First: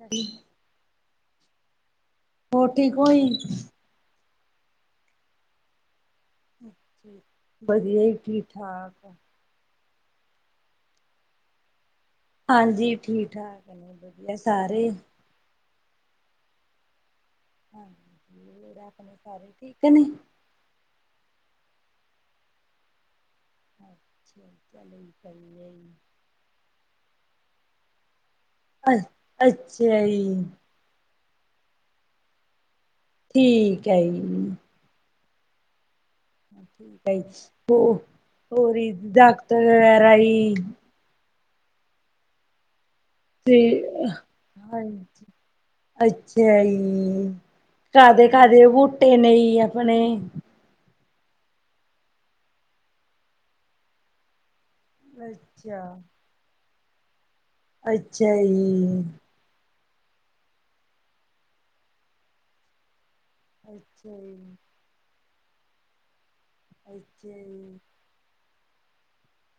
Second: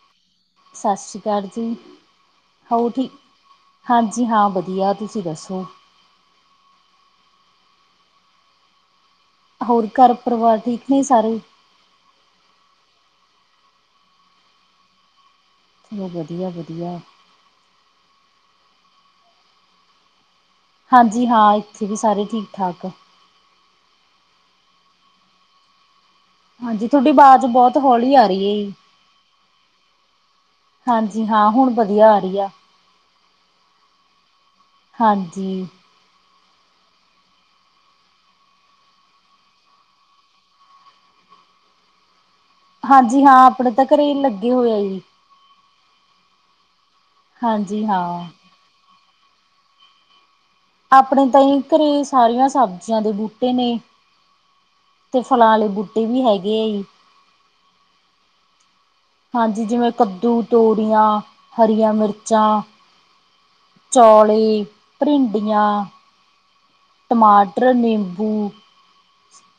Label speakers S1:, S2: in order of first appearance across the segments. S1: ਅੱਛਾ ਜੀ
S2: ਸਤਿ ਸ਼੍ਰੀ ਅਕਾਲ ਜੀ।
S1: ਹੋਰ ਠੀਕ ਹੋਈ।
S2: ਹਾਂਜੀ ਹਾਂ ਵਧੀਆ ਤੁਸੀਂ ਦੱਸੋ?
S1: ਪਰਦੇ ਹੀ ਠਾਕ।
S2: ਹੋਰ ਘਰ ਪਰਿਵਾਰ ਠੀਕ ਨੇ ਸਾਰੇ।
S1: ਹਾਂਜੀ ਠੀਕ ਠਾਕ ਨੇ ਬੰਦੇ ਸਾਰੇ।
S2: ਚਲੋ ਵਧੀਆ ਵਧੀਆ।
S1: [unintelligible] ਸਾਰੇ ਠੀਕ ਨੇ।
S2: ਹਾਂਜੀ ਹਾਂ ਇੱਥੇ ਵੀ ਸਾਰੇ ਠੀਕ ਠਾਕ।
S1: ਅੱਛਾ ਚੱਲ ਚਏ।
S2: ਹਾਂਜੀ ਤੁਹਾਡੀ ਆਵਾਜ਼ ਬਹੁਤ ਹੌਲੀ ਆ ਰਹੀ ਹੈ।
S1: ਅੱਛਾ ਜੀ।
S2: ਹਾਂਜੀ ਹਾਂ ਹੁਣ ਵਧੀਆ ਆ ਰਹੀ ਆ।
S1: ਠੀਕ ਹੈ ਜੀ।
S2: ਹਾਂਜੀ।
S1: ਠੀਕ ਹੈ ਹੋਰ ਦਾਕਤ ਵਗੈਰਾ।
S2: ਹਾਂਜੀ ਹਾਂ ਆਪਣੇ
S1: ਠੀਕ
S2: ਤਾਂ
S1: ਹੈ
S2: ਘਰੇ ਲੱਗੇ ਹੋਏ ਆ ਜੀ
S1: ਹਾਂਜੀ। ਅੱਛਾ ਜੀ
S2: ਹਾਂਜੀ ਹਾਂ
S1: ਘਰ ਦੇ ਘਰ ਦੇ ਬੂਟੇ ਨੇ ਆਪਣੇ।
S2: ਆਪਣੇ ਹੀ ਘਰੇ ਸਾਰੀਆਂ ਸਬਜ਼ੀਆਂ ਦੇ ਬੂਟੇ ਨੇ। ਟਿਫਨ ਵਾਲੇ
S1: ਅੱਛਾ
S2: ਬੂਟੇ ਵੀ ਹੈਗੇ ਆ।
S1: ਅੱਛਾ ਜੀ।
S2: ਹਾਂਜੀ ਜਿਵੇਂ ਕੱਦੂ ਤੋਰੀਆਂ ਹਰੀਆਂ ਮਿਰਚਾਂ
S1: ਅੱਛਾ ਜੀ,
S2: ਚੋਲੀ ਭਿੰਡੀਆਂ
S1: ਅੱਛਾ
S2: ਟਮਾਟਰ
S1: ਜੀ।
S2: ਨਿੰਬੂ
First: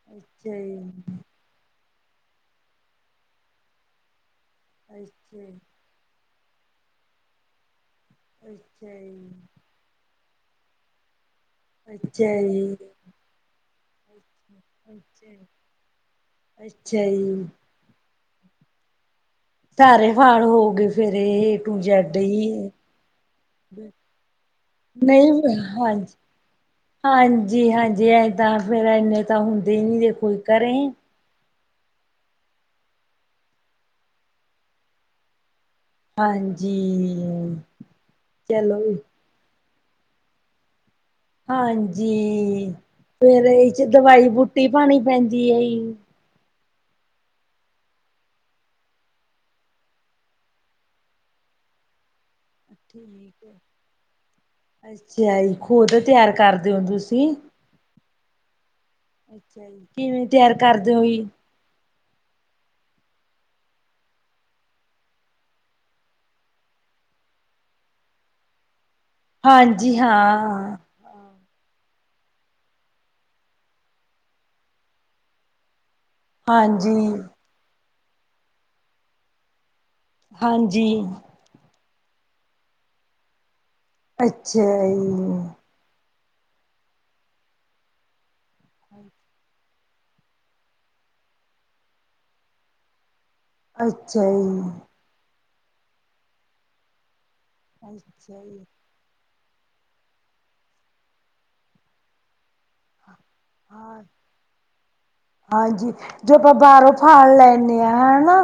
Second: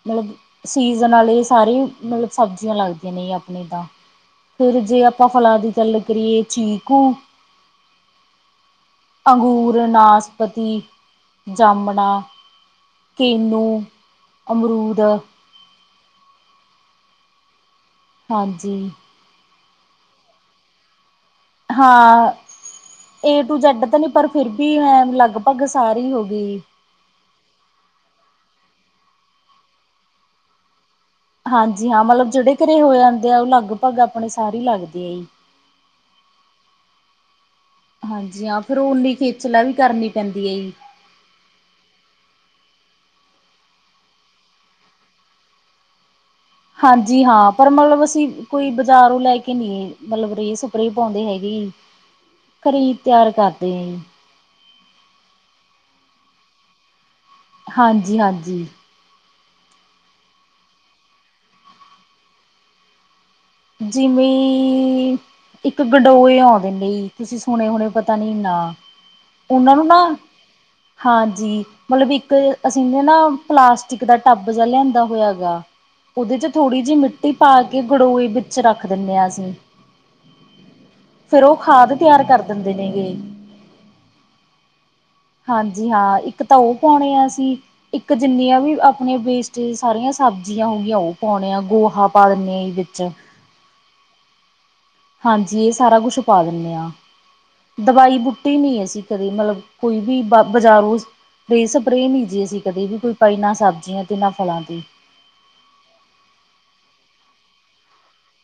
S2: ਨਾਲੇ
S1: ਅੱਛਾ ਜੀ,
S2: ਸੀਜ਼ਨ ਵਾਲੇ ਸਾਰੇ। ਨਾਲੇ ਸਬਜ਼ੀਆਂ ਲੱਗਦੀਆਂ ਨੇ ਆਪਣੇ ਤਾਂ ਫਿਰ ਜੇ ਆਪਾਂ ਫਲਾਂ ਦੀ ਗੱਲ ਕਰੀਏ ਚੀ [unintelligible]
S1: ਅੱਛਾ ਜੀ।
S2: ਵਨਾਸਪਤੀ ਜਾ ਨਾ
S1: ਅੱਛਾ ਜੀ।
S2: ਕਿੰਨੂ, ਅਮਰੂਦ
S1: ਅੱਛਾ, ਅੱਛਾ ਜੀ।
S2: ਹਾਂਜੀ।
S1: ਭੈਰੇ ਹਾਲ ਹੋ ਗਏ ਫੇਰ ਏ ਟੂੰ ਜੈਡ
S2: ਹਾਂ
S1: ਈ।
S2: ਏ ਟੂ ਜੈੱਡ ਤਾਂ ਨੀ ਪਰ ਫਿਰ ਵੀ ਹਾਂ ਲਗਭਗ ਸਾਰੀ ਹੋ ਗਈ।
S1: ਹਾਂਜੀ-ਹਾਂਜੀ, ਐ ਤਾਂ ਫੇਰ ਐਨੇ ਤਾਂ ਹੁੰਦੇ ਈ ਨੀ ਜੇ ਕੋਈ ਕਰੇ।
S2: ਹਾਂਜੀ ਹਾਂ, ਮਲਬ ਜਿਹੜੇ ਘਰੇ ਹੋ ਜਾਂਦੇ ਆ ਉਹ ਲਗਭਗ ਆਪਣੇ ਸਾਰੇ ਈ ਲੱਗਦੇ ਆ ਜੀ।
S1: ਹਾਂਜੀ।
S2: ਹਾਂਜੀ ਹਾਂ, ਫੇਰ
S1: ਚਲੋ ਜੀ,
S2: ਓਨੀ ਖੇਚਲਾ ਵੀ ਕਰਨੀ ਪੈਂਦੀ ਏ ਜੀ।
S1: ਹਾਂਜੀ, ਫੇਰ ਇਹ 'ਚ ਦਵਾਈ ਬੂਟੀ ਪਾਣੀ ਪੈਂਦੀ ਏ ਜੀ।
S2: ਹਾਂਜੀ ਹਾਂ, ਪਰ ਮਲਬ ਅਸੀਂ ਕੋਈ ਬਾਜ਼ਾਰੋਂ ਲੈ ਕੇ ਨੀ ਮਲਬ ਰੇ-ਸਪ੍ਰ‌ੇਂ ਪਾਉਂਦੇ ਹੈਗੇ ਈ
S1: ਠੀਕ ਐ, ਅੱਛਾ ਜੀ, ਖੁਦ ਤਿਆਰ ਕਰਦੇ ਓ ਤੁਸੀਂ?
S2: ਹਾਂਜੀ-ਹਾਂਜੀ।
S1: ਅੱਛਾ ਜੀ, ਕਿਵੇਂ ਤਿਆਰ ਕਰਦੇ ਓ ਯੀ?
S2: ਜਿਵੇਂ ਈ ਇੱਕ ਗਡੋਏ ਆਉਂਦੇ ਨੇ ਜ਼ੀ, ਤੁਸੀਂ ਸੁਣੇ ਹੁਣੇ ਪਤਾ ਨੀ ਨਾ। ਉਨ੍ਹਾਂ ਨੂੰ ਨਾ,
S1: ਹਾਂਜੀ ਹਾਂ
S2: ਹਾਂਜੀ ਮਲਬ ਇੱਕ ਅਸੀਂ ਨੇ ਨਾ ਪਲਾਸਟਿਕ ਦਾ ਟੱਬ ਜਿਆ ਲਿਆਂਦਾ ਹੋਇਆ ਐਗਾ। ਉਦੇ 'ਚ ਥੋੜ੍ਹੀ ਜੀ‌
S1: ਹਾਂਜੀ
S2: ਮਿੱਟੀ ਪਾ ਕੇ ਗੜੋਏ ਵਿੱਚ ਰੱਖ ਦਿੰਨੇ ਆ ਅਸੀਂ।
S1: ਹਾਂਜੀ।
S2: ਫਿਰ ਓ ਖਾਦ ਤਿਆਰ ਕਰ ਦਿੰਦੇ ਨੇਂਗੇ।
S1: ਅੱਛਾ ਯੀ।
S2: ਹਾਂਜੀ ਹਾਂ ਇੱਕ ਤਾਂ ਓ ਪਾਉਣੇ ਆ ਅਸੀਂ ਇੱਕ ਜਿੰਨੀਆਂ ਵੀ ਆਪਣੇ ਵੇਸਟੇਜ ਸਾਰੀਆਂ ਸਬਜ਼ੀਆਂ ਹੋਗੀਆਂ ਉਹ ਪਾਉਣੇ ਆ। ਗੋਹਾ ਪਾ ਦਿੰਨੇ ਯੀ ਵਿੱਚ।
S1: ਅੱਛਾ ਜੀ।
S2: ਹਾਂਜੀ ਇਹ ਸਾਰਾ ਕੁਛ ਪਾ ਦਿੰਨੇ ਆ। ਦਵਾਈ
S1: ਅੱਛਾ
S2: ਬੂਟੀ
S1: ਜੀ
S2: ਨੀ ਅਸੀਂ ਕਦੇ ਮਲਬ ਕੋਈ ਵੀ ਬ-ਬਜ਼ਾਰੋਜ਼ ਬੇ- ਸਪ੍ਰੇ ਨੀ ਜੀ ਅਸੀਂ ਕਦੇ ਵੀ ਪਾਈ ਨਾ
S1: ਹਾਂ
S2: ਸਬਜ਼ੀਆਂ ਤੇ ਨਾ ਫਲਾਂ ਤੇ।
S1: ਹਾਂਜੀ, ਜੋਪਾਂ ਬਾਹਰੋਂ ਫਲ ਲੈਨੇ ਆ ਹਨਾ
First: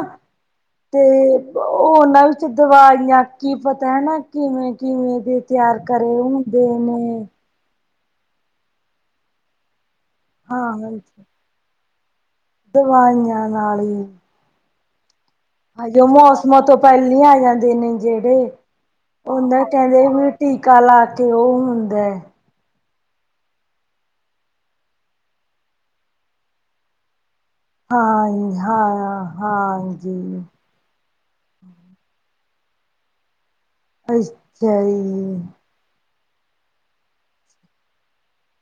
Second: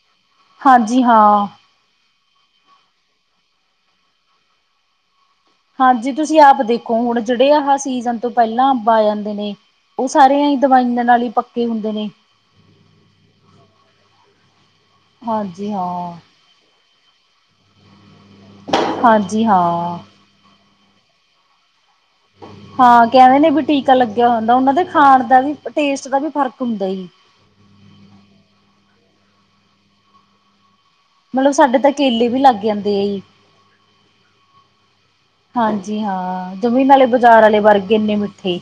S1: ਤੇ
S2: ਹਾਂਜੀ ਹਾਂ
S1: ਉਹਨਾਂ ਵਿੱਚ ਦਵਾਈਆਂ ਕੀ ਪਤਾ ਹੈਨਾ ਕੀਵੇਂ-ਕੀਵੇਂ ਦੇ ਤਿਆਰ
S2: ਹਾਂਜੀ,
S1: ਕਰੇ
S2: ਤੁਸੀਂ ਆਪ
S1: ਹੁੰਦੇ
S2: ਦੇਖੋ ਹੁਣ
S1: ਨੇ
S2: ਜਿਹੜੇ ਆਹਾ ਸੀਜ਼ਨ ਤੋਂ ਪਹਿਲਾਂ ਅੰਬ ਆ ਜਾਂਦੇ ਨੇ, ਉਹ ਸਾਰਿਆਂ ਈ
S1: ਹਾਂ
S2: ਦਵਾਈਆਂ ਨਾਲ ਈ ਪੱਕੇ ਹੁੰਦੇ ਨੇ।
S1: ਦਵਾਈਆਂ ਨਾਲ ਈ
S2: ਹਾਂ
S1: ਹਜੀ, ਓ ਮੌਸਮਾਂ ਤੋਂ ਪਹਿਲੀ ਆ ਜਾਂਦੇ ਨੇ ਜੇੜੇ,
S2: ਹਾਂਜੀ
S1: ਉਨ੍ਹਾਂ
S2: ਹਾਂ
S1: ਕਹਿੰਦੇ ਵੀ ਟੀਕਾ ਲਾ ਕੇ ਓ ਹੁੰਦਾ ਏ
S2: ਹਾਂ ਕਹਿਦੇ ਨੇ ਵੀ ਟੀਕਾ ਲੱਗਿਆ ਹੁੰਦਾ ਉਹਨਾਂ ਦੇ ਖਾਣ ਦਾ ਵੀ, ਟੇਸਟ ਦਾ ਵੀ, ਫ਼ਰਕ ਹੁੰਦਾ ਯੀ।
S1: ਹਾਂ-ਹਾਂ-ਹਾਂਜੀ।
S2: ਮਲਬ ਸਾਡੇ ਤਾਂ ਕੇਲੇ ਵੀ ਲੱਗ ਜਾਂਦੇ ਏ ਯੀ।
S1: ਅੱਛਾ ਯੀ।
S2: ਹਾਂਜੀ ਹਾਂ, ਜਮੀ ਨਾਲੇ ਬਜ਼ਾਰ ਆਲੇ ਵਰਗੇ ਇੰਨੇ ਮਿੱਠੇ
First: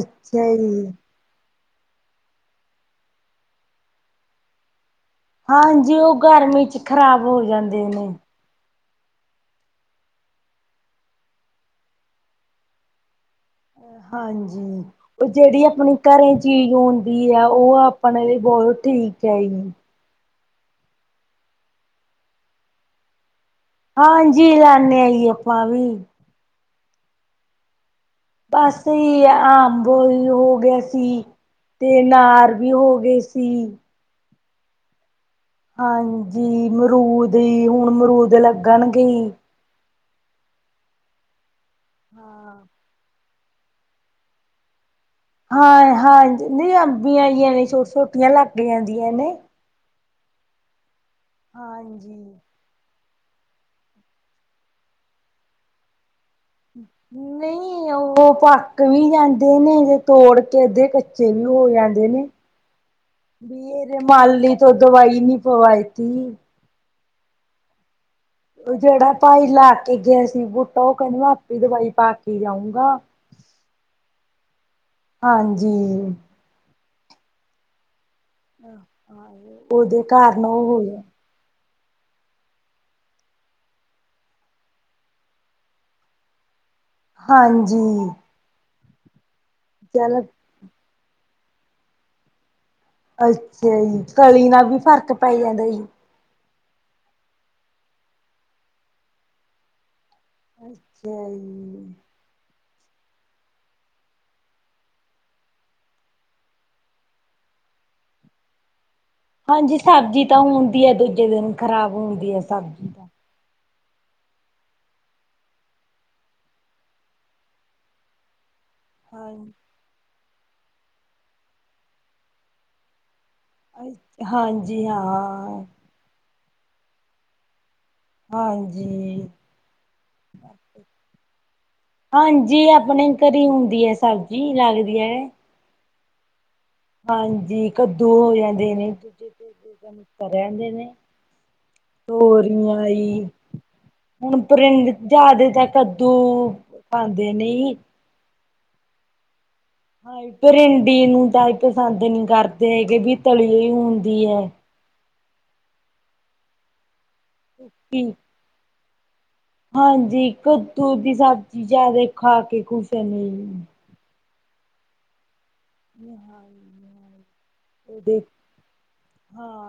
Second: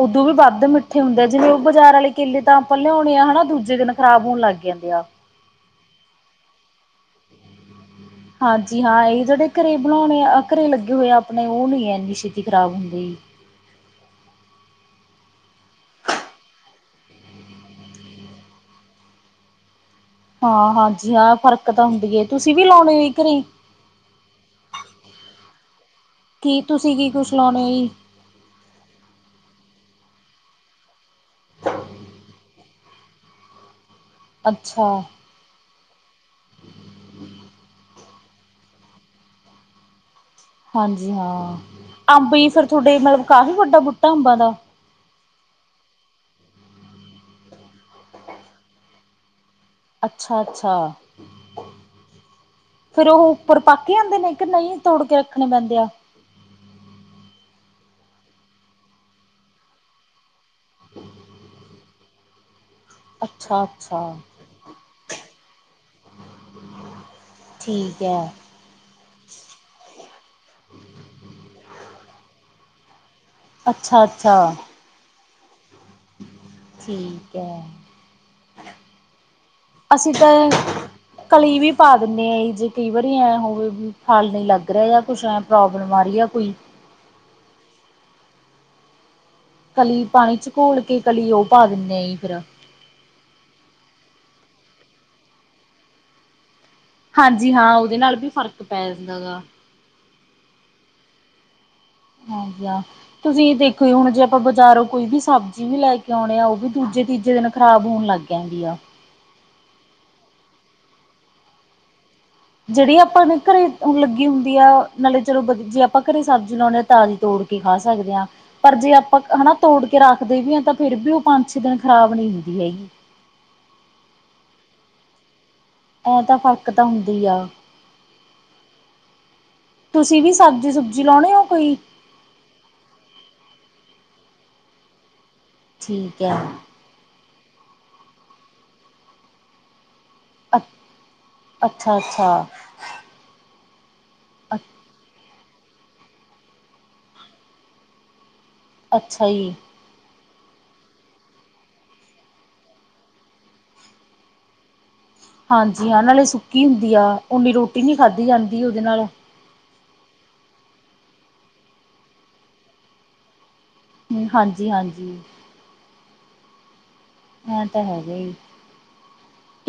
S2: ਉਦੋਂ ਵੀ ਬਣਦਾ
S1: ਜੀ
S2: ਮਿੱਠੇ ਹੁੰਦੇ, ਜਿਵੇਂ ਬਾਜ਼ਾਰ ਵਾਲੇ ਕੇਲੇ ਤਾਂ ਆਪਾ ਲਿਓਨੇ ਆ ਹੇਣਾ, ਦੂਜੇ ਦਿਨ ਖਰਾਬ ਹੋਣ ਲੱਗ ਜਾਂਦੇ ਆ
S1: ਹਾਂਜੀ ਉਹ ਗਰਮੀ ਚ ਖ਼ਰਾਬ ਹੋ ਜਾਂਦੇ ਨੇ
S2: ਹਾਂਜੀ ਹਾਂ ਇਹ ਜਿਹੜੇ ਘਰੇ ਬਣਾਉਣੇ ਆ ਘਰੇ ਲੱਗੇ ਹੋਏ ਆ ਆਪਣੇ ਉਹ ਨਹੀ ਇੰਨੀ ਛੇਤੀ ਖਰਾਬ ਹੋਂਦੇ।
S1: ਹਾਂਜੀ ਉਹ ਜਿਹੜੀ ਆਪਣੀ ਘਰੇ ਚੀਜ਼ ਆਉਂਦੀ ਹੈ, ਉਹ ਆਪਣੇ ਲਈ ਬਹੁਤ ਠੀਕ ਹੈ।
S2: ਹਾਂ, ਹਾਂਜੀ ਹਾਂ, ਫਰਕ ਤਾਂ ਹੁੰਦੀ ਹੇ, ਤੁਸੀਂ ਵੀ ਲਾਉਣੇ ਘਰੇ।
S1: ਹਾਂਜੀ, ਲਾਦੇੇ ਏਯੋ ਆਪਾਂ ਵੀ।
S2: ਕੀ, ਤੁਸੀਂ, ਕੀ ਕੁਛ ਲੈਨਾ ਆ ਜੀ?
S1: ਅਸੀ, ਆ ਬੋਲ ਹੋ ਗਏ ਸੀ। ਤੇ, ਅਨਾਰ ਵੀ ਹੋ ਗਏ ਸੀ।
S2: ਅੱਛਾ।
S1: ਹਾਂਜੀ, ਮਰੂਦ ਈ ਹੁਣ ਮਰੂਦ ਲੱਗਣ ਗੇਈ।
S2: ਹਾਂਜੀ, ਹਾਂ। ਅੰਬ ਈ
S1: ਹਾਂ
S2: ਫਿਰ ਤੁਹਾਡੇ ਮਲਬ ਕਾਫ਼ੀ ਵੱਡਾ ਬੂਟਾ ਅੰਬਾਂ ਦਾ?
S1: ਹਾਂਏ-ਹਾਂਏ ਜੀ ਨਹੀਂ ਅੰਬੀਆਂ ਯੀਆ ਨੇ ਛੋਟ-ਛੋਟੀਆਂ ਲਾਗੀਆਂ ਜੀਆਂ ਨੇ।
S2: ਅੱਛਾ-ਅੱਛਾ।
S1: ਹਾਂਜੀ।
S2: ਫੇਰ ਉਹ ਉੱਪਰ ਪੱਕ ਜਾਂਦੇ ਨੇ ਕਿ ਨਹੀਂ, ਤੋੜ ਕੇ ਰੱਖਣੇ ਪੈਂਦੇ ਆ?
S1: ਨਈਂ ਉਹ ਪੱਕ ਵੀ ਜਾਂਦੇ ਨੇ ਜੇ ਤੋੜ ਤੇ ਅੱਧੇ ਕੱਚੇ ਵੀ ਹੋ ਜਾਂਦੇ ਨੇ।
S2: ਅੱਛਾ
S1: ਬੀਰ
S2: ਅੱਛਾ
S1: ਮਾਲੀ ਤੋਂ ਦਵਾਈ ਨੀ ਪਵਾਈ ਤੀ।
S2: ਠੀਕ ਹੈ।
S1: ਓ ਜੇੜਾ ਭਾਈ ਲਾ ਕੇ ਗਿਆ ਸੀ ਬੂਟਾ ਉਹ ਕਹਿੰਦਾ, ਆਪੇ ਦਵਾਈ ਪਾ ਕੇ ਜਾਊਂਗਾ।
S2: ਅੱਛਾ-ਅੱਛਾ।
S1: ਹਾਂਜੀ।
S2: ਠੀਕ ਹੈ।
S1: ਉਦੋ
S2: ਅਸੀਂ ਤਾਂ
S1: ਕਾਰ ਨੂੰ ਹੋਇ।
S2: ਕਲੀ ਵੀ ਪਾ ਦਿੰਦੇ ਆ, ਜੇ ਕਈ ਵਾਰੀ ਐਂ ਹੋਵੇ ਵੀ ਫਲ ਨਹੀਂ ਲੱਗ ਰਿਹਾ ਜਾਂ ਕੁਛ ਐਂ ਪ੍ਰੋਬਲਮ ਆ ਰਹੀ ਆ ਕੋਈ।
S1: ਹਾਂਜੀ
S2: ਕਲੀ
S1: ਚੱਲ
S2: ਪਾਣੀ ਚ ਘੋਲ ਕੇ, ਕਲੀ ਉਹ ਪਾ ਦਿੰਦੇੇ ਫੇਰ।
S1: ਅੱਛਾ ਜੀ, ਕਲੀ ਨਾਲ ਵੀ ਫ਼ਰਕ ਪੈ ਜਾਂਦਾ ਜੀ।
S2: ਹਾਂਜੀ, ਹਾਂ, ਉਦੇ ਨਾਲ ਵੀ ਫ਼ਰਕ ਪੈ ਜਾਂਦਾ, ਗਾ
S1: ਅੱਛਾ ਜੀ
S2: ਹਾਂਜੀ ਹਾਂ ਤੁਸੀਂ ਦੇਖੋ ਹੁਣ ਜੇ, ਆਪਾਂ ਬਾਜ਼ਾਰੋਂ ਕੋਈ ਵੀ ਸਬਜ਼ੀ ਵੀ ਲੈ ਕੇ ਆਉਣੇ ਆ, ਓ ਵੀ ਦੂਜੇ, ਤੀਜੇ ਦਿਨ ਖ਼ਰਾਬ ਹੋਣ ਲੱਗ ਗਏ ਕੈਂਡੀਆ
S1: ਹਾਂਜੀ ਸਾਬਜ਼ੀ ਤਾਂ ਹੁਣਦੀ ਐ ਦੂਜੇ ਦਿਨ ਖ਼ਰਾਬ ਹੁੰਦੀ ਐ।
S2: ਜੇੜੀ ਆਪਾਂ ਨੇ ਘਰੇ ਲੱਗੀ ਹੁੰਦੀ ਆ ਨਾਲੇ ਚਲੋ ਜੇ ਆਪਾਂ ਘਰੇ ਸਬਜ਼ੀ ਲੋਂਦੇ ਹਾਂ ਤਾਜੀ ਤੋੜ ਕੇ ਖਾ ਸਕਦੇ ਹਾਂ ਪਰ ਜੇ ਆਪਾਂ ਹੈਨਾ
S1: ਹਾਂ
S2: ਤੋੜ ਕੇ ਰੱਖਦੇ ਵੀ ਹਾਂ ਤਾਂ ਫੇਰ ਵੀ ਉਹ ਪੰਜ ਛੇ ਦਿਨ ਖ਼ਰਾਬ ਨੀ ਹੁੰਦੀ ਹੈਗੀ।
S1: ਅ ਹਾਂਜੀ ਹਾਂ।
S2: ਐ ਤਾਂ ਫਰਕ ਤਾਂ ਹੁੰਦੀ ਆ।
S1: ਹਾਂਜੀ।
S2: ਤੁਸੀਂ ਵੀ ਸਬਜ਼ੀ ਸੁਬਜੀ ਲਾਉਣੇ ਓ ਕੋਈ?
S1: ਹਾਂਜੀ ਆਪਣੇ ਘਰੇ ਹੁੰਦੀ ਹੈ ਸਬਜ਼ੀ ਲੱਗਦੀ ਹੈ।
S2: ਠੀਕ ਹੈ।
S1: ਹਾਂਜੀ ਕੱਦੂ ਹੋ ਜਾਂਦੇ ਨੇ [unintelligible]
S2: ਅ
S1: ਰੈਂਦੇ ਨੇ
S2: ਅੱਛਾ ਅੱਛਾ
S1: ਤੋਰੀਆਂ ਈ ਹੁਣ ਪਰਿੰਦ ਜਿਆਦਾ ਤਾਂ ਕੱਦੂ ਖਾਂਦੇ ਨਈ।
S2: ਅੱਛਾ ਜੀ।
S1: ਹਾ ਪਰਿੰਡੀ ਨੂੰ ਤਾਂ ਐ ਪਸੰਦ ਨਹੀਂ ਕਰਦੇ ਹੈਗੇ ਵੀ ਤਲੀਈ ਹੁੰਦੀ ਹੈ।
S2: ਹਾਂਜੀ। ਹਾਂ ਨਾਲੇ ਸੁੱਕੀ ਹੁੰਦੀ ਆ, ਓਨੀ ਰੋਟੀ ਨੀ ਖਾਧੀ ਜਾਂਦੀ ਉਹਦੇ ਨਾਲ।
S1: ਹਾਂਜੀ। ਕੱਦੂ ਦੀ ਸਬਜ਼ੀ ਜਿਆਦਾ ਖਾ ਕੇ ਖੁਸ਼ ਨੇ।
S2: ਹਾਂਜੀ- ਹਾਂਜੀ।
S1: [inaudible]
S2: ਐ ਤਾਂ ਹੈਗਾ
S1: ਉਹਦੇ
S2: ਹੀ,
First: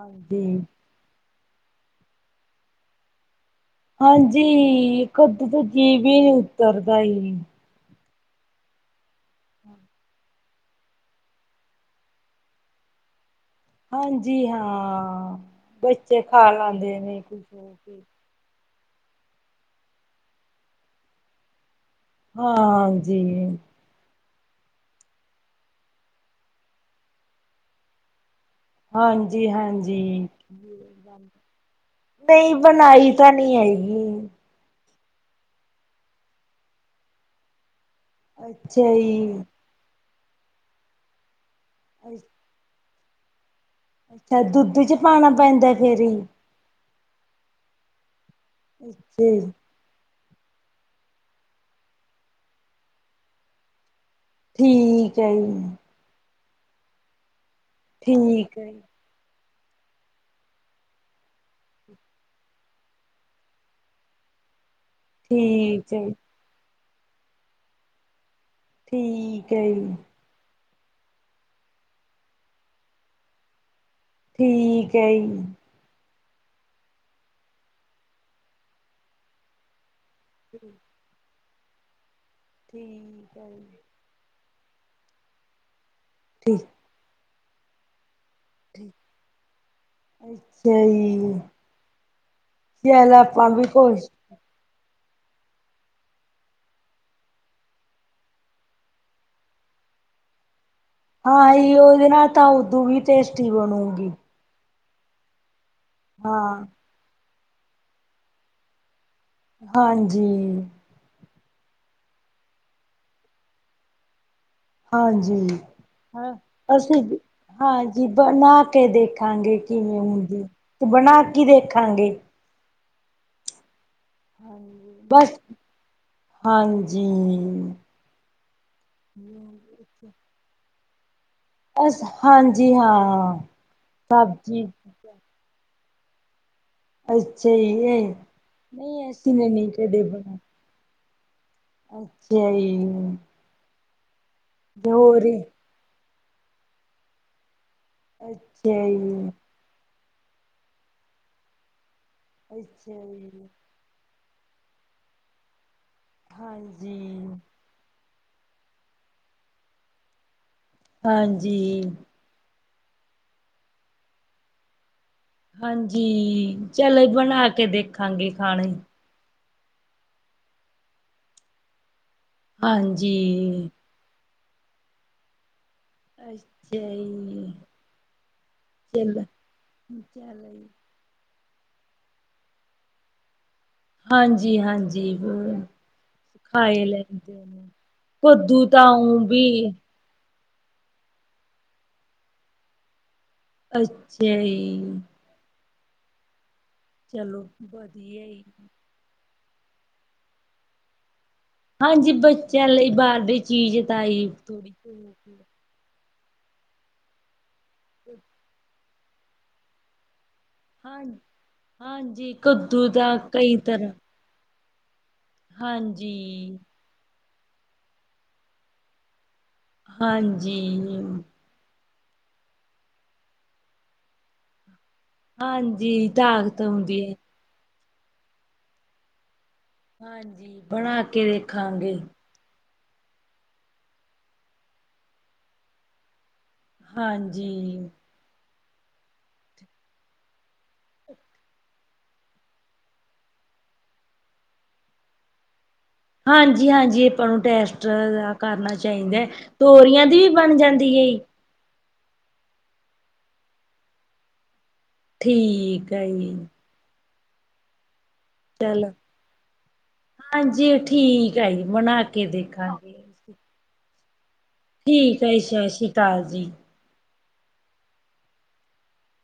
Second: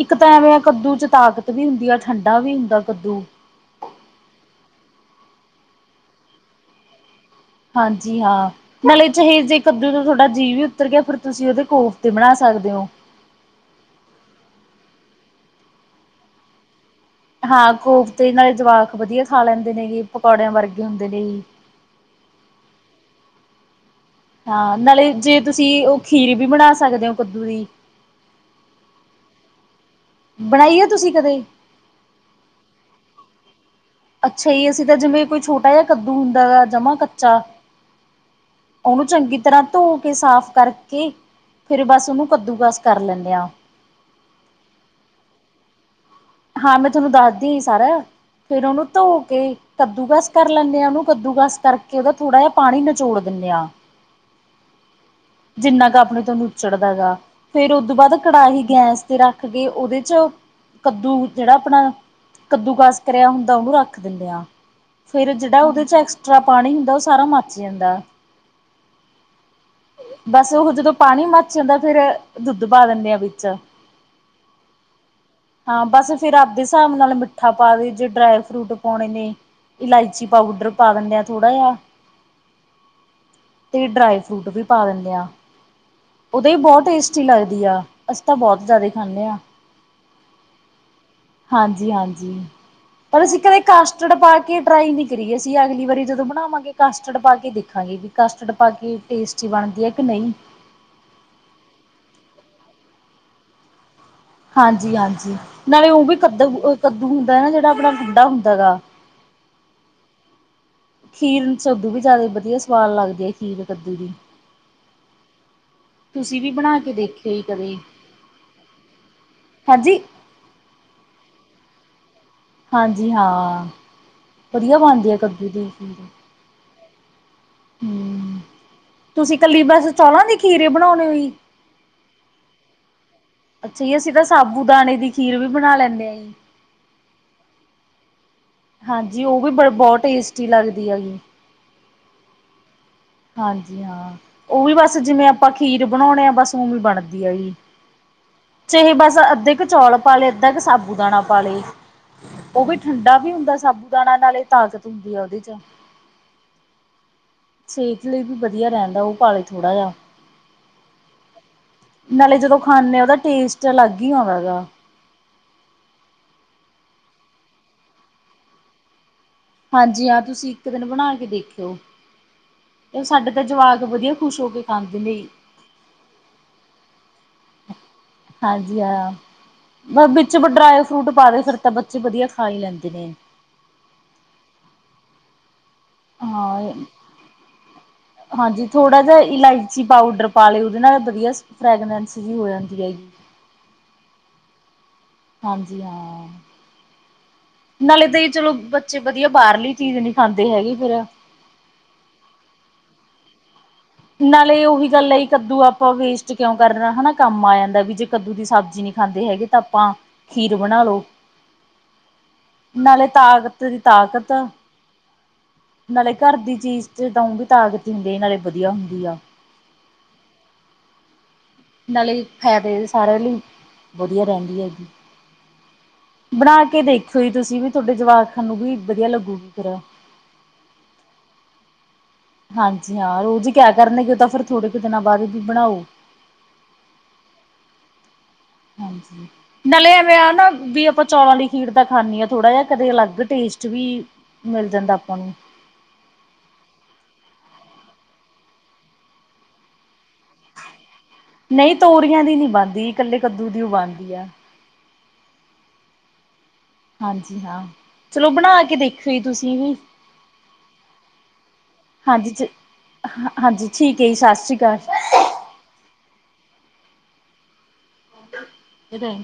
S2: ਇੱਕ ਤਾਂ ਐਵੇਂ ਕੱਦੂ ਚ' ਤਕ ਤਵੀ ਹੁੰ ਆ ਠੰਡਾ ਵੀ ਹੁੰਦਾ ਕੱਦੂ।
S1: ਹਾਂਜੀ। ਕਦੁ ਤੋਂ ਜੀਭ ਹੀ ਨਹੀਂ ਉੱਤਰਦਾ ਈ।
S2: ਹਾਂਜੀ। ਹਾਂ। ਨਾਲੇ ਚੇ ਜੇ ਕੱਦੂ ਤੋਂ ਤੁਹਾਡਾ ਜੀਅ ਵੀ ਉਤਰ ਗਿਆ, ਫਿਰ ਤੁਸੀਂ ਉਹਦੇ ਕੋਫਤੇ ਬਣਾ ਸਕਦੇ ਹੋ।
S1: ਹਾਂਜੀ। ਹਾਂ, ਬੱਚੇ ਖਾ ਲਾਂਦੇ ਨੇ। ਖੁਸ਼
S2: ਹਾਂ
S1: ਹੋ ਕੇ।
S2: ਕੋਫਤੇ ਨਾਲੇ ਜਵਾਕ ਵਧੀਆ ਖਾ ਲੈਂਦੇ ਨੇ ਏ ਪਕੌੜਿਆਂ ਵਰਗੇ ਹੁੰਦੇ ਨੇ ਜੀ।
S1: ਹਾਂਜੀ।
S2: ਹਾਂ ਨਾਲੇ ਜੇ ਤੁਸੀਂ ਉਹ ਖੀਰੀ ਵੀ ਬਣਾ ਸਕਦੇ ਹੋ ਕੱਦੂ ਦੀ।
S1: ਹਾਂਜੀ-ਹਾਂਜੀ।
S2: ਬਣਾਈ ਐ ਤੁਸੀਂ ਕਦੇ?
S1: ਨਹੀਂ ਬਣਾਈ ਤਾਂ ਨਹੀਂ ਹੈਗੀ।
S2: ਸਹੀ ਅਸੀਂ ਤਾਂ ਜਿਵੇਂ ਕੋਈ ਛੋਟਾ ਜਿਹਾ ਕੱਦੂ ਹੁੰਦਾ ਵਾ ਜਮਾ ਕੱਚਾ
S1: ਅੱਛਾ
S2: ਏਨੂੰ ਚੰਗੀ
S1: ਜੀ,
S2: ਤਰ੍ਹਾਂ ਧੋ ਕੇ ਸਾਫ਼ ਕਰਕੇ ਫੇਰ ਬਸ ਉਹਨੂੰ ਕੱਦੂਕਸ ਕਰ ਲੈਂਨੇ ਆ
S1: ਦੁੱਧ ਚ ਪਾਣਾ ਪੈਂਦਾ ਫੇਰ ਹੀ
S2: ਹਾਂ, ਮੈਂ ਤੁਹਾਨੂੰ ਦੱਸਦੀ ਸੀ ਸਾਰਾ, ਫੇਰ ਉਹਨੂੰ ਧੋ
S1: ਅੱਛਾ
S2: ਕੇ
S1: ਜੀ,
S2: ਕੱਦੂਕਸ ਕਰ ਲੈਨੇ ਆ ਉਹਨੂੰ ਕੱਦੂਕਸ ਕਰਕੇ ਉਹਦਾ ਥੋੜਾ ਜਿਹਾ ਪਾਣੀ ਨਚੋੜ ਦਿੰਨੇ ਆ।
S1: ਠੀਕ ਹੈ ਜੀ।
S2: ਕਿੰਨਾ ਕੁ ਆਪਣੇ ਤੁਹਾਨੂੰ ਉੱਚੜਦਾ ਹੇਗਾ, ਫੇਰ ਉਹ ਤੋਂ ਬਾਅਦ
S1: ਠੀਕ
S2: ਕੜਾਹੀ
S1: ਹੈ
S2: ਗੈਸ ਤੇ ਰੱਖ ਕੇ ਉਹਦੇ ਚ' ਕੱਦੂ ਜਿਹੜਾ ਆਪਣਾ ਕੱਦੂ ਕਸ ਕਰਿਆ ਹੁੰਦਾ ਉਹਨੂੰ ਰੱਖ ਦਿੰਦੇਿਆ। ਫੇਰ ਜਿਹੜਾ ਉਹਦੇ
S1: ਠੀਕ
S2: ਚ'
S1: ਹੈ
S2: ਐਕਸਟਰਾ ਪਾਣੀ ਹੁੰਦਾ, ਉਹ ਸਾਰਾ ਮੱਚ ਜਾਂਦਾ।
S1: ਠੀਕ ਹੈ ਜੀ।
S2: ਬਸ ਉਹ ਜਦੋਂ ਪਾਣੀ ਮਰਚ ਜਾਂਦਾ, ਫੇਰ ਦੁੱਧ ਪਾ ਦਿੰਦੇ ਆ ਵਿੱਚ।
S1: ਠੀਕ ਹੈ ਜੀ।
S2: ਹਾਂ, ਬਸ ਫੇਰ ਆਪਦੇ ਹਿਸਾਬ ਨਾਲ ਮਿੱਠਾ ਪਾ ਦੇ, ਜੇ ਡਰਾਈ ਫਰੂਟ ਪਾਉਣੇ ਨੇ, ਇਲਾਇਚੀ ਪਾਊਡਰ ਪਾ ਦਿੰਦੇ ਆ ਥੋੜ੍ਹਾ ਜਿਹਾ,
S1: ਠੀਕ ਹੈ
S2: ਤੇ ਡਰਾਈ ਫਰੂਟ ਵੀ ਪਾ ਦਿੰਦੇ ਹਾਂ, ਉਹਦੇ ਹੀ
S1: ਠੀਕ
S2: ਬਹੁਤ ਟੇਸਟੀ ਲੱਗਦੀ ਆ ਅਸੀਂ ਤਾਂ ਬਹੁਤ ਜ਼ਿਆਦਾ
S1: ਠੀਕ
S2: ਖਾਂਦੇ ਹਾਂ।
S1: ਅੱਛਾ ਜੀ।
S2: ਹਾਂਜੀ- ਹਾਂਜੀ।
S1: ਚੱਲ
S2: ਪਰ ਅਸੀਂ
S1: ਆਪਾਂ
S2: ਕਦੇ
S1: ਵੀ ਕੋਸ਼
S2: ਕਾਸਟਡ ਪਾ ਕੇ ਟਰਾਈ ਨਹੀਂ ਕਰੀਏ ਅਸੀਂ, ਅਗਲੀ ਵਾਰੀ ਜਦੋਂ ਬਣਾਵਾਂਗੇ ਕਸਟਰਡ ਪਾ ਕੇ ਦੇਖਾਂਗੇ, ਵੀ ਕਸਟਰਡ ਪਾ ਕੇ ਟੇਸਟੀ ਬਣਦੀ ਹੈ ਕਿ ਨਹੀਂ।
S1: ਹਾਂ, ਹੀ ਉਹ ਜਾ ਨਾ ਤਾਂ ਉਦੋਂ ਵੀ ਟੇਸਟੀ ਬਣੂਗੀ।
S2: ਹਾਂਜੀ- ਹਾਂਜੀ। ਨਾਲੇ ਉਹ ਵੀ
S1: ਹਾਂ
S2: ਕੱਦੂ, ਕੱਦੂ ਹੁੰਦਾ ਨਾ ਜਿਹੜਾ ਆਪਣਾ ਗੁੰਡਾ ਹੁੰਦਾ ਹੇਗਾ।
S1: ਹਾਂਜੀ।
S2: ਖੀਰ ਕਦੂ ਵੀ ਜ਼ਿਆਦਾ ਵਧੀਆ ਸਵਾਦ ਲੱਗਦੀ ਹੈ, ਖੀਰ ਕੱਦੂ ਦੀ।
S1: ਹਾਂਜੀ।
S2: ਤੁਸੀਂ ਵੀ ਬਣਾ ਕੇ
S1: ਅਸੀਂ
S2: ਦੇਖਿਓ ਹੀ ਕਦੇ
S1: ਹਾਂਜੀ, ਬਣਾ ਕੇ ਦੇਖਾਂਗੇ
S2: ਹਾਂਜੀ
S1: ਕਿਵੇਂ ਹੁੰਦੀ। ਤੇ ਬਣਾ ਕੀ ਦੇਖਾਂਗੇ।
S2: ਹਾਂਜੀ ਹਾਂ, ਵਧੀਆ
S1: ਹਾਂਜੀ
S2: ਬਣਦੀ ਆ
S1: ਬਸ
S2: ਕੱਦੂ ਦੀ ਖੀਰ।
S1: ਹਾਂਜੀ।
S2: ਹੂ, ਤੁਸੀਂ ਕੱਲੀ ਬਸ ਚੌਲਾਂ ਦੇ ਖੀਰੇ ਬਣਾਉਣੇ ਹੋ।
S1: ਅ ਹਾਂਜੀ। ਹਾਂ,
S2: ਅੱਛਾ ਜੀ ਅਸੀਂ ਤਾਂ ਸਾਬੂ
S1: ਸਬਜ਼ੀ
S2: ਦਾਣੇ ਦੀ ਖੀਰ ਵੀ ਬਣਾ ਲੈਂਦੇ ਆ ਜੀ।
S1: ਅੱਛਾ ਜੀ ਨਹੀਂ
S2: ਹਾਂਜੀ।
S1: ਅਸੀਂ
S2: ਉਹ
S1: ਨੇ
S2: ਵੀ ਬ
S1: ਨਹੀਂ
S2: ਬਹੁਤ
S1: ਕਦੇ ਬਣਾਈ
S2: ਟੇਸਟੀ ਲੱਗਦੀ ਹੈਗੀ।
S1: ਅੱਛਾ ਜੀ।
S2: ਹਾਂਜੀ। ਹਾਂ, ਉਹ ਵੀ
S1: ਤੇ
S2: ਬਸ
S1: ਹੋਰ
S2: ਜਿਵੇਂ ਆਪਾਂ ਖੀਰ ਬਣਾਉਣੇ ਆ ਬਸ ਉਵੇਂ ਬਣਦੀ ਆ ਜੀ।
S1: ਅੱਛਾ
S2: ਚਹੇ ਬਸ
S1: ਜੀ
S2: ਅੱਧੇ ਕੁ ਚੌਲ ਪਾ ਲਏ, ਅੱਧਾ ਕੁ ਸਾਬੂ ਦਾਣਾ ਪਾ ਲਏ। ਉਹ ਵੀ
S1: ਅੱਛਾ
S2: ਠੰਡਾ
S1: ਜੀ
S2: ਵੀ ਹੁੰਦਾ ਸਾਬੂ ਦਾਣਾ ਨਾਲੇ ਤਾਕਤ ਹੁੰਦੀ ਆ ਉਹਦੇ ਚ'।
S1: ਹਾਂਜੀ।
S2: ਸਿਹਤ ਲਈ ਵੀ ਵਧੀਆ ਰਹਿੰਦਾ, ਉਹ ਪਾਲੇ ਥੋੜਾ ਜਿਹਾ।
S1: ਹਾਂਜੀ।
S2: ਨਾਲੇ ਜਦੋਂ ਖਾਂਨੇ ਹਾਂ, ਉਹਦਾ ਟੇਸਟ ਅਲੱਗ ਹੀ ਆਉਂਦਾ ਹੈਗਾ।
S1: ਹਾਂਜੀ, ਚੱਲ ਬਣਾ ਕੇ ਦੇਖਾਂਗੇ ਖਾਣੇ।
S2: ਹਾਂਜੀ, ਹਾਂ ਤੁਸੀਂ ਇੱਕ ਦਿਨ ਬਣਾ ਕੇ ਦੇਖਿਓ। ਤੇ ਉਹ
S1: ਹਾਂਜੀ
S2: ਸਾਡੇ ਤਾਂ ਜਵਾਕ ਵਧੀਆ ਖ਼ੁਸ਼ ਹੋ ਕੇ ਖਾਂਦੇ ਨੇ।
S1: ਅੱਛਾ ਜੀ।
S2: ਹਾਂਜੀ
S1: ਚੱਲ
S2: ਹਾਂ ਵਿੱਚ
S1: ਚੱਲ
S2: ਵਡਰਾਏ ਫਰੂਟ ਪਾ ਦੇ ਫਿਰ ਤਾਂ ਬੱਚੇ ਵਧੀਆ ਖਾ ਲੈਂਦੇ ਨੇ।
S1: ਹਾਂਜੀ, ਹਾਂਜੀ ਹੁੰ।
S2: ਹਾਂ
S1: ਖਾਏ ਲੈਂਦੇ ਨੇ ਕੱਦੂ
S2: ਹਾਂਜੀ
S1: ਤਾਂ
S2: ਥੋੜਾ ਜਿਹਾ
S1: ਆਊ ਵੀ
S2: ਇਲਾਇਚੀ ਪਾਊਡਰ ਪਾ ਲਏ ਉਹਦੇ ਨਾਲ ਵਧੀਆ ਫਰੈਗਨੈਂਸ ਜਿ ਹੋ ਜਾਂਦੀ ਹੈਗੀ।
S1: ਅੱਛਾ ਜੀ।
S2: ਹਾਂਜੀ ਹਾਂ।
S1: ਚਲੋ।
S2: ਨਾਲੇ ਤਾਂ
S1: ਵਧੀਆ
S2: ਹੀ
S1: ਈ।
S2: ਚਲੋ ਬੱਚੇ ਵਧੀਆ ਬਾਹਰਲੀ ਚੀਜ਼ ਨਹੀਂ ਖਾਂਦੇ ਹੈਗੇ ਫੇਰ।
S1: ਹਾਂਜੀ ਬੱਚਿਆਂ ਲਈ ਬਾਹਰ- ਚੀਜ਼ ਤ-
S2: ਨਾਲੇ ਉਹੀ ਗੱਲ ਹੈਲ ਕੱਦੂ ਆਪਾਂ ਵੇਸਟ ਕਿਉਂ ਕਰਨਾ ਹਨਾ ਕੰਮ ਆ ਜਾਂਦਾ। ਤਾਂ ਵੀ ਜੇ ਕੱਦੂ ਦੀ ਸਬਜ਼ੀ ਨਹੀਂ ਖਾਂਦੇ ਹੈਗੇ ਤਾਂ ਆਪਾਂ- ਖੀਰ ਬਣਾ
S1: ਹਾਂ
S2: ਲੋ,
S1: ਹਾਂਜੀ ਕੱਦੂ
S2: ਨਾਲੇ
S1: ਦਾ ਕਈ
S2: ਤਾਕਤ ਦੀ
S1: ਤਰ੍ਹਾਂ
S2: ਤਾਕਤ- ਨਾਲੇ ਘਰ ਦੀ
S1: ਹਾਂਜੀ
S2: ਚੀਜ਼ ਤੇ ਤਾਂ ਉਹ ਵੀ ਤਾਕਤ ਹੁੰਦੀ ਆ, ਨਾਲੇ ਵਧੀਆ ਹੁੰਦੀ ਆ।
S1: ਹਾਂਜੀ।
S2: ਨਾਲੇ ਫਾਇਦੇ ਸਾਰੇ ਲਈ ਵਧੀਆ ਰਹਿੰਦੀ ਹੈ ਜੀ।
S1: ਹਾਂਜੀ
S2: ਬਣਾ
S1: ਤਾਕਤ
S2: ਕੇ
S1: ਹੁੰਦੀ ਐ।
S2: ਦੇਖਿਓ ਜੀ ਤੁਸੀਂ ਵੀ ਤੁਹਾਡੇ ਜਵਾਕ ਖਾਨ ਨੂੰ ਵੀ ਵਧੀਆ ਲੱਗੂਗੀ ਫਿਰ।
S1: ਹਾਂਜੀ, ਬਣਾ ਕੇ ਦੇਖਾਂਗੇ।
S2: ਹਾਂਜੀ, ਹਾਂ ਰੋਜ਼ ਕਿਆ ਕਰਨਗੇ ਤਾਂ ਫਿਰ ਥੋੜੇ ਕੁ ਦਿਨਾਂ ਬਾਅਦ ਵੀ ਬਣਾਓ।
S1: ਹਾਂਜੀ।
S2: ਹਾਂਜੀ। ਨਾਲੇ ਐਵੇਂ ਆ ਨਾ ਵੀ ਆਪਾਂ ਚੌਲਾਂ ਦੀ ਖੀਰ ਦਾ ਖਾਂਣੀ ਆ, ਥੋੜਾ ਜਾਹਾ ਕਦੇ ਅਲੱਗ ਟੇਸਟ ਵੀ- ਮਿਲ ਜਾਂਦਾ ਆਪਾਂ ਨੂੰ।
S1: ਹਾਂਜੀ, ਹਾਂਜੀ ਆਪਾਂ ਨੂੰ ਟੈਸਟ ਕਰਨਾ ਚਾਹੀਦਾ ਹੈ। ਤੋਰੀਆਂ ਦੀ ਵੀ ਬਣ ਜਾਂਦੀ ਹੈ?
S2: ਨਹੀਂ, ਤੋਰੀਆਂ ਦੀ ਨੀ ਬਣਦੀ ਕੱਲੇ ਕੱਦੂ ਦੀਉ ਬਣਦੀ ਆ।
S1: ਠੀਕ ਆ ਜੀ।
S2: ਹਾਂਜੀ, ਹਾਂ ਚਲੋ ਬਣਾ ਕੇ
S1: ਚਲੋ
S2: ਦੇਖੋ ਤੁਸੀਂ ਵੀ।
S1: ਹਾਂਜੀ, ਠੀਕ ਆ ਜੀ ਬਣਾ ਕੇ
S2: ਹਾਂਜੀ। ਚ
S1: ਦੇਖਾਂਗੇ।
S2: ਹਾਂਜੀ ਠੀਕ ਹੈ ਜੀ। ਸਤਿ ਸ਼੍ਰੀ ਅਕਾਲ।
S1: ਠੀਕ ਹੈ ਜੀ, ਸਤਿ ਸ਼੍ਰੀ ਅਕਾਲ ਜੀ।
S2: ਇਹਦਾ-